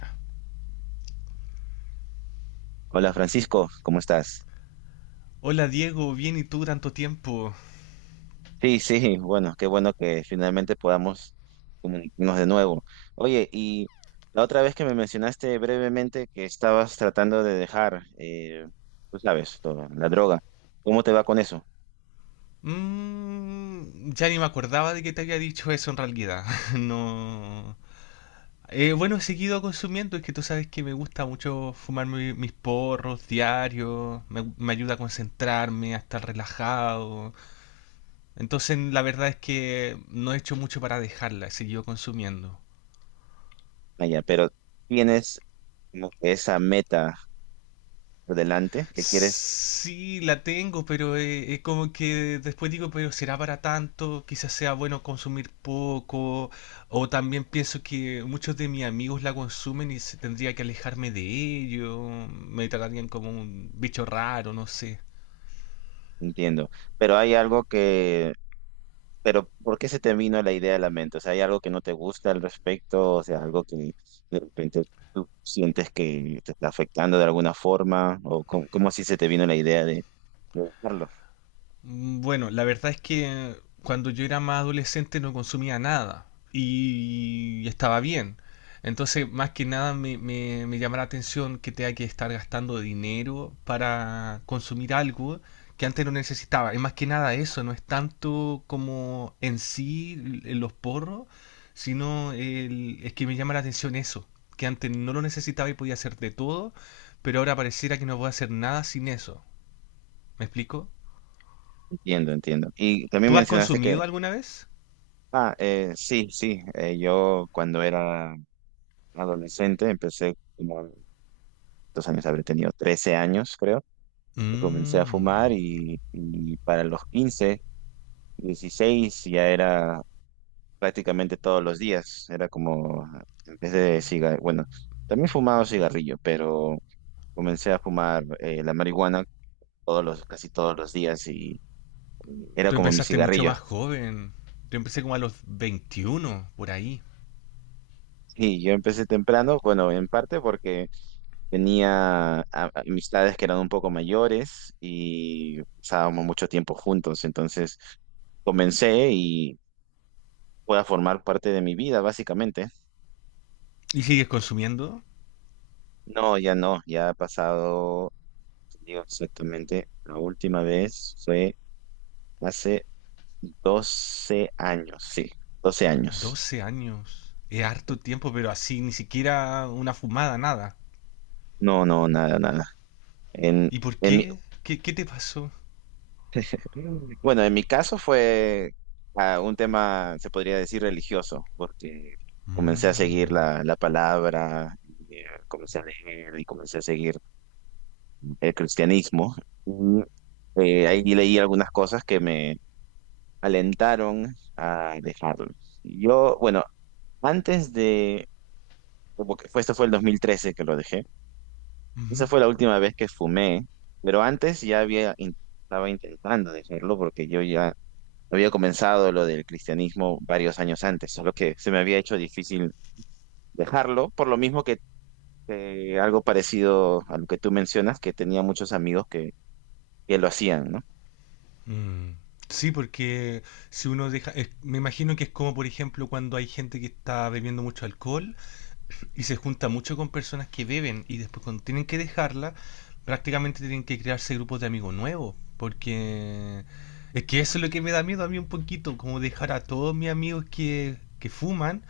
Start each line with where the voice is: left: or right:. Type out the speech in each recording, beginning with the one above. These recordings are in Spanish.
left: Ya.
right: Hola Francisco, ¿cómo estás?
left: Hola Diego, bien y tú tanto tiempo.
right: Sí, sí, bueno, qué bueno que finalmente podamos comunicarnos de nuevo. Oye, y la otra vez que me mencionaste brevemente que estabas tratando de dejar, tú sabes, todo, la droga, ¿cómo te va con eso?
left: Ya ni me acordaba de que te había dicho eso en realidad. No. Bueno, he seguido consumiendo, es que tú sabes que me gusta mucho fumar mi- mis porros diarios, me ayuda a concentrarme, a estar relajado. Entonces, la verdad es que no he hecho mucho para dejarla, he seguido consumiendo.
right: Ah, ya, pero tienes como que esa meta por delante que quieres,
left: Sí, la tengo, pero es como que después digo, pero será para tanto, quizás sea bueno consumir poco, o también pienso que muchos de mis amigos la consumen y se- tendría que alejarme de ello, me tratarían como un bicho raro, no sé.
right: entiendo, pero hay algo que pero, ¿por qué se te vino la idea a la mente? O sea, ¿hay algo que no te gusta al respecto? O sea, algo que de repente tú sientes que te está afectando de alguna forma, o cómo, cómo así se te vino la idea de hacerlo?
left: Bueno, la verdad es que cuando yo era más adolescente no consumía nada y estaba bien. Entonces, más que nada me llama la atención que tenga que estar gastando dinero para consumir algo que antes no necesitaba. Es más que nada eso, no es tanto como en sí l- los porros, sino el- es que me llama la atención eso, que antes no lo necesitaba y podía hacer de todo, pero ahora pareciera que no puedo hacer nada sin eso. ¿Me explico?
right: Entiendo, entiendo. Y también
left: ¿Tú has
right: mencionaste que,
left: consumido alguna vez?
right: ah, sí, sí, yo cuando era adolescente empecé como, dos años habré tenido 13 años, creo, y comencé a fumar
left: Mm.
right: y para los 15 16 ya era prácticamente todos los días. Era como, en vez de cigarrillo, bueno, también fumaba cigarrillo, pero comencé a fumar la marihuana todos los, casi todos los días y era
left: Tú
right: como mi
left: empezaste mucho
right: cigarrillo.
left: más joven. Yo empecé como a los 21, por ahí.
right: Y yo empecé temprano, bueno, en parte porque tenía amistades que eran un poco mayores y pasábamos mucho tiempo juntos, entonces comencé y fue a formar parte de mi vida, básicamente.
left: ¿Y sigues consumiendo?
right: No, ya no, ya ha pasado. Digo exactamente, la última vez fue hace 12 años, sí, 12 años.
left: 12 años. Es harto tiempo, pero así, ni siquiera una fumada, nada.
right: No, no, nada, nada. En,
left: ¿Y por
right: en mi,
left: qué? ¿Qué, qué te pasó?
right: bueno, en mi caso fue ah, un tema, se podría decir, religioso, porque comencé a seguir
left: Mm.
right: la, la palabra, y, comencé a leer y comencé a seguir el cristianismo. Y, ahí leí algunas cosas que me alentaron a dejarlo. Yo, bueno, antes de como que fue, este fue el 2013 que lo dejé. Esa
left: Ujú.
right: fue la última vez que fumé, pero antes ya había, estaba intentando dejarlo porque yo ya había comenzado lo del cristianismo varios años antes, solo que se me había hecho difícil dejarlo, por lo mismo que algo parecido a lo que tú mencionas, que tenía muchos amigos que lo hacían, ¿no?
left: Mm. Sí, porque si uno deja, me imagino que es como, por ejemplo, cuando hay gente que está bebiendo mucho alcohol y se junta mucho con personas que beben y después cuando tienen que dejarla, prácticamente tienen que crearse grupos de amigos nuevos, porque es que eso es lo que me da miedo a mí un poquito, como dejar a todos mis amigos que fuman,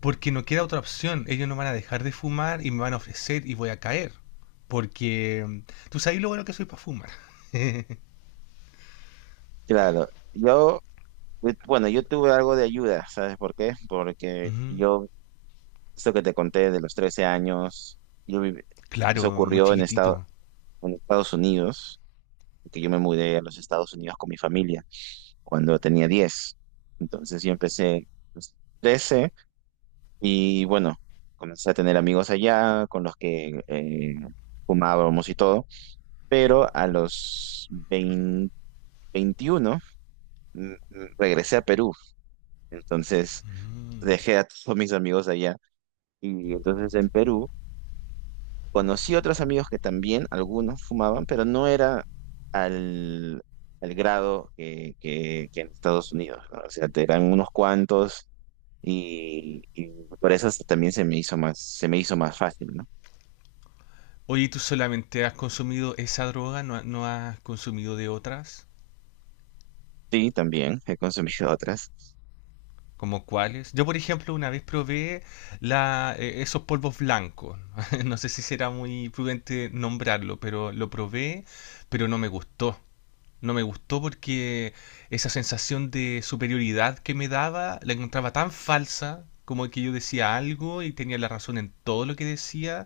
left: porque no queda otra opción, ellos no van a dejar de fumar y me van a ofrecer y voy a caer, porque tú sabes lo bueno que soy para fumar.
right: Claro, yo, bueno, yo tuve algo de ayuda, ¿sabes por qué? Porque
left: Ujú.
right: yo, esto que te conté de los 13 años, yo viví- eso
left: Claro, muy
right: ocurrió
left: chiquitito.
right: en Estados Unidos, que yo me mudé a los Estados Unidos con mi familia cuando tenía diez. Entonces yo empecé a los 13 y bueno, comencé a tener amigos allá con los que fumábamos y todo, pero a los 20 21 regresé a Perú, entonces
left: Ujú.
right: dejé a todos mis amigos allá y entonces en Perú conocí otros amigos que también, algunos fumaban, pero no era al, al grado que, que en Estados Unidos, ¿no? O sea, te eran unos cuantos y por eso también se me hizo más, se me hizo más fácil, ¿no?
left: Oye, ¿tú solamente has consumido esa droga? ¿No, no has consumido de otras?
right: Sí, también he consumido otras.
left: ¿Como cuáles? Yo, por ejemplo, una vez probé esos polvos blancos. No sé si será muy prudente nombrarlo, pero lo probé, pero no me gustó. No me gustó porque esa sensación de superioridad que me daba la encontraba tan falsa, como que yo decía algo y tenía la razón en todo lo que decía.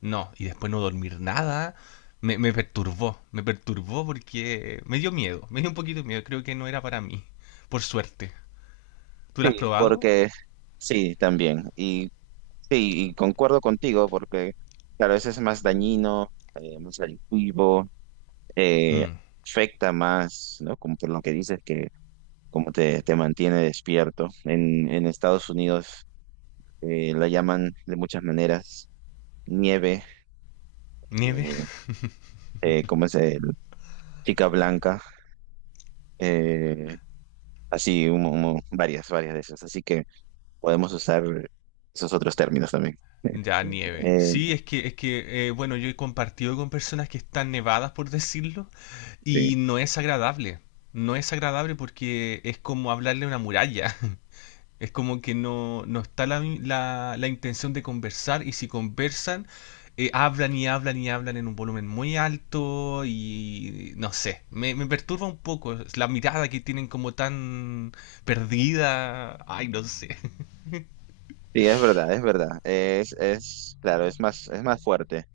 left: No, y después no dormir nada. Me perturbó porque me dio miedo, me dio un poquito de miedo, creo que no era para mí, por suerte. ¿Tú lo has
right: Sí,
left: probado?
right: porque sí, también. Y sí, y concuerdo contigo porque, claro, eso es más dañino, más adictivo, eh,
left: Mm.
right: afecta más, ¿no? Como por lo que dices que como te mantiene despierto. En Estados Unidos la llaman de muchas maneras nieve,
left: ¿Nieve?
right: eh, ¿cómo es? Chica blanca, eh, así, varias, varias de esas. Así que podemos usar esos otros términos también.
left: Ya, nieve.
right: Eh,
left: Sí, es que bueno, yo he compartido con personas que están nevadas, por decirlo, y
right: sí.
left: no es agradable. No es agradable porque es como hablarle a una muralla. Es como que no, no está la intención de conversar y si conversan, hablan y hablan y hablan en un volumen muy alto y no sé, me perturba un poco es la mirada que tienen como tan perdida. Ay, no sé.
right: Sí, es verdad, es verdad. Es, claro, es más fuerte.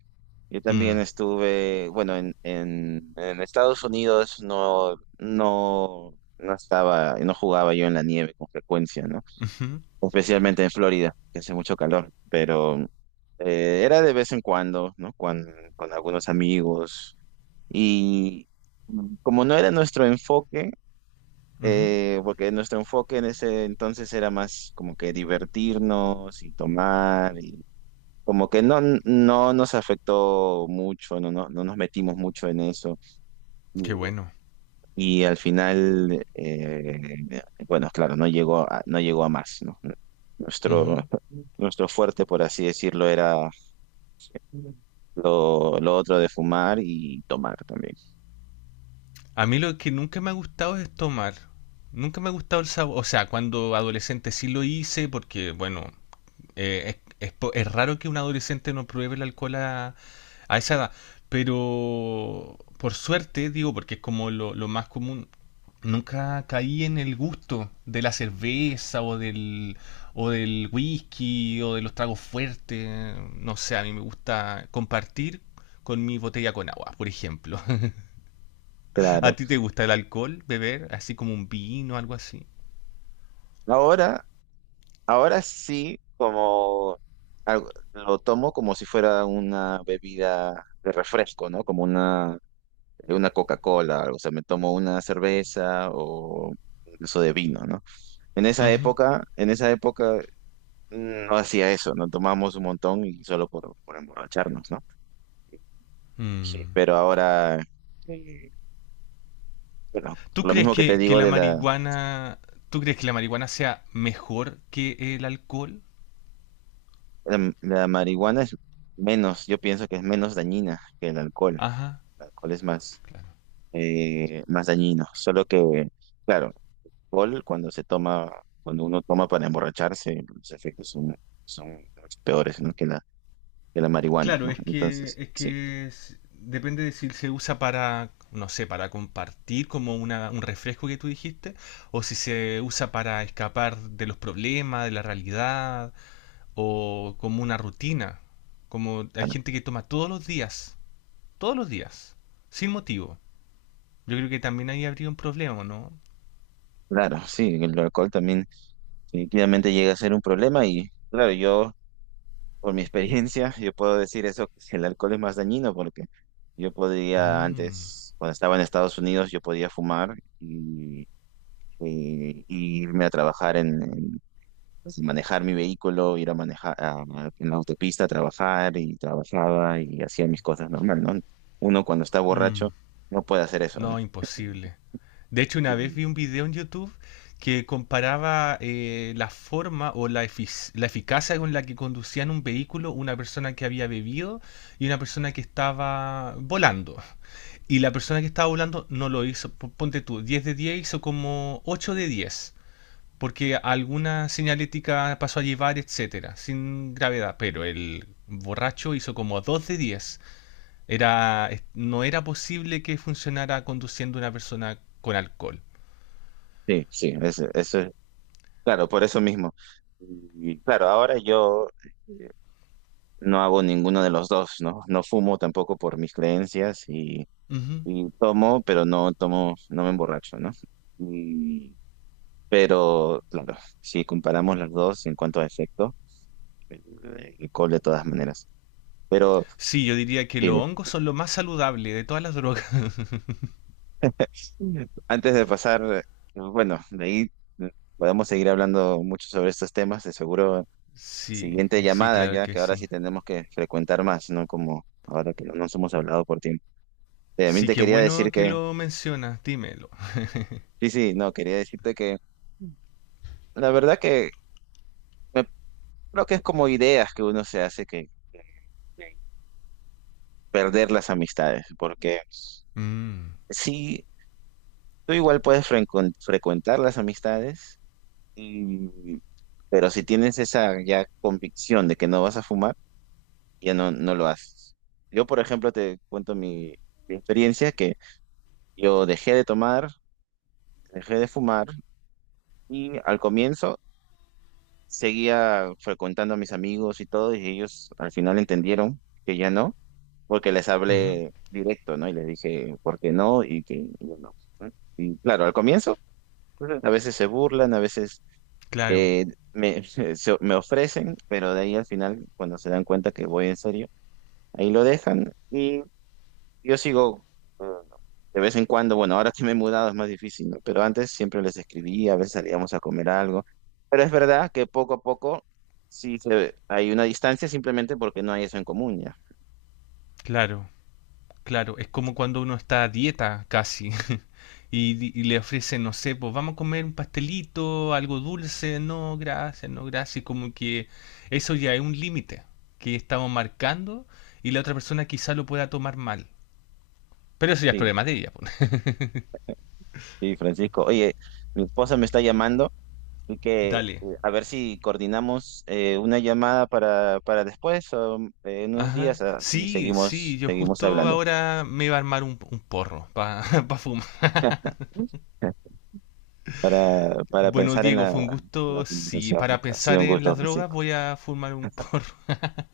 right: Yo también
left: Mm,
right: estuve, bueno, en Estados Unidos no, no, no estaba, no jugaba yo en la nieve con frecuencia, ¿no?
left: ujú,
right: Especialmente en Florida, que hace mucho calor, pero era de vez en cuando, ¿no? Con algunos amigos. Y como no era nuestro enfoque,
left: ujú.
right: porque nuestro enfoque en ese entonces era más como que divertirnos y tomar, como que no, no nos afectó mucho, no, no, no nos metimos mucho en eso. Y
left: Qué bueno.
right: al final, bueno, claro, no llegó a, no llegó a más, ¿no? Nuestro,
left: Ujú.
right: nuestro fuerte, por así decirlo, era lo otro de fumar y tomar también.
left: A mí lo que nunca me ha gustado es tomar. Nunca me ha gustado el sabor. O sea, cuando adolescente sí lo hice porque, bueno, es raro que un adolescente no pruebe el alcohol a esa edad. Pero por suerte, digo, porque es como lo más común, nunca caí en el gusto de la cerveza o del whisky o de los tragos fuertes. No sé, a mí me gusta compartir con mi botella con agua, por ejemplo. ¿A
right: Claro.
left: ti te gusta el alcohol, beber? Así como un vino, algo así.
right: Ahora, ahora sí, como algo- lo tomo como si fuera una bebida de refresco, ¿no? Como una Coca-Cola, o sea, me tomo una cerveza o eso de vino, ¿no?
left: Ujú.
right: En esa época no hacía eso, no tomábamos un montón y solo por emborracharnos, ¿no? Sí.
left: Mm.
right: Pero ahora, eh, bueno,
left: ¿Tú
right: lo
left: crees
right: mismo que te
left: que, que
right: digo
left: la
right: de la,
left: marihuana, tú crees que la marihuana sea mejor que el alcohol?
right: la, la marihuana es menos, yo pienso que es menos dañina que el alcohol.
left: Ajá.
right: El alcohol es más,
left: Claro.
right: más dañino, solo que, claro, alcohol, cuando se toma, cuando uno toma para emborracharse, los efectos son, son mucho peores, ¿no? Que la, que la marihuana,
left: Claro,
right: ¿no?
left: es que,
right: Entonces,
left: es
right: sí,
left: que es- depende de si se usa para, no sé, para compartir como una, un refresco que tú dijiste, o si se usa para escapar de los problemas, de la realidad, o como una rutina. Como hay
right: claro,
left: gente que toma todos los días. Todos los días, sin motivo. Yo creo que también ahí habría un problema, ¿no?
right: claro, sí, el alcohol también definitivamente llega a ser un problema y, claro, yo, por mi experiencia, yo puedo decir eso, que el alcohol es más dañino porque yo podría
left: Mm,
right: antes, cuando estaba en Estados Unidos, yo podía fumar y, y irme a trabajar en, entonces, manejar mi vehículo, ir a manejar en la autopista, trabajar y trabajaba y hacía mis cosas normal, ¿no? Uno cuando está
left: mm,
right: borracho no puede hacer eso, ¿no?
left: no, imposible. De hecho, una vez
right: Y-
left: vi un video en YouTube que comparaba la forma o la eficacia con la que conducían un vehículo una persona que había bebido y una persona que estaba volando. Y la persona que estaba volando no lo hizo, ponte tú, 10 de 10 hizo como 8 de 10, porque alguna señalética pasó a llevar, etcétera, sin gravedad, pero el borracho hizo como 2 de 10. Era, no era posible que funcionara conduciendo una persona con alcohol.
right: sí, sí, eso es, claro, por eso mismo. Y claro, ahora yo no hago ninguno de los dos, ¿no? No fumo tampoco por mis creencias
left: Ujú.
right: y tomo, pero no tomo, no me emborracho, ¿no? Y- pero, claro, si comparamos las dos en cuanto a efecto, eh, el alcohol de todas maneras. Pero
left: Sí, yo diría que
right: sí.
left: los hongos son lo más saludable de todas las drogas.
right: Antes de pasar, bueno, de ahí mm, podemos seguir hablando mucho sobre estos temas, de seguro
left: Sí,
right: siguiente
left: sí,
right: llamada
left: claro
right: ya,
left: que
right: que ahora
left: sí.
right: sí tenemos que frecuentar más, ¿no? Como ahora que no nos hemos hablado por tiempo. También
left: Sí,
right: te
left: qué
right: quería decir
left: bueno que
right: que,
left: lo mencionas, dímelo.
right: sí, sí, no, quería decirte que la verdad que me- creo que es como ideas que uno se hace que perder las amistades, porque
left: Mm,
right: sí, tú igual puedes frecuentar las amistades Y- pero si tienes esa ya convicción de que no vas a fumar, ya no, no lo haces. Yo, por ejemplo, te cuento mi, mi experiencia, que yo dejé de tomar, dejé de fumar y al comienzo seguía frecuentando a mis amigos y todo, y ellos al final entendieron que ya no, porque les
left: ujú.
right: hablé directo, ¿no? Y les dije por qué no y que yo no. ¿No? Y claro, al comienzo, pues, a veces se burlan, a veces
left: Claro,
right: Eh, me, me ofrecen, pero de ahí al final, cuando se dan cuenta que voy en serio, ahí lo dejan y yo sigo eh, de vez en cuando, bueno, ahora que me he mudado es más difícil, ¿no? Pero antes siempre les escribía, a veces salíamos a comer algo, pero es verdad que poco a poco sí se, hay una distancia simplemente porque no hay eso en común ya.
left: claro, claro. Es como cuando uno está a dieta, casi. Y, di- y le ofrecen, no sé, pues vamos a comer un pastelito, algo dulce, no, gracias, no, gracias. Y como que eso ya es un límite que estamos marcando y la otra persona quizá lo pueda tomar mal. Pero eso ya es
right: Sí,
left: problema de ella, pues.
right: sí, Francisco. Oye, mi esposa me está llamando. Así que
left: Dale.
right: a ver si coordinamos una llamada para después o en unos
left: Ajá.
right: días, así
left: Sí, sí,
right: seguimos,
left: yo
right: seguimos
left: justo
right: hablando.
left: ahora me iba a armar un porro para fumar.
right: Para
left: Bueno,
right: pensar en
left: Diego,
right: la,
left: fue un
right: la
left: gusto. Sí,
right: conversación.
left: para
right: Ha sido
left: pensar
right: un
left: en
right: gusto,
left: las drogas
right: Francisco.
left: voy a fumar un porro.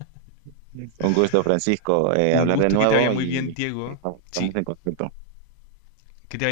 right: Un gusto, Francisco,
left: Un
right: hablar de
left: gusto que te vaya
right: nuevo
left: muy
right: y
left: bien,
right: eh,
left: Diego.
right: estamos
left: Sí,
right: en contacto.
left: que te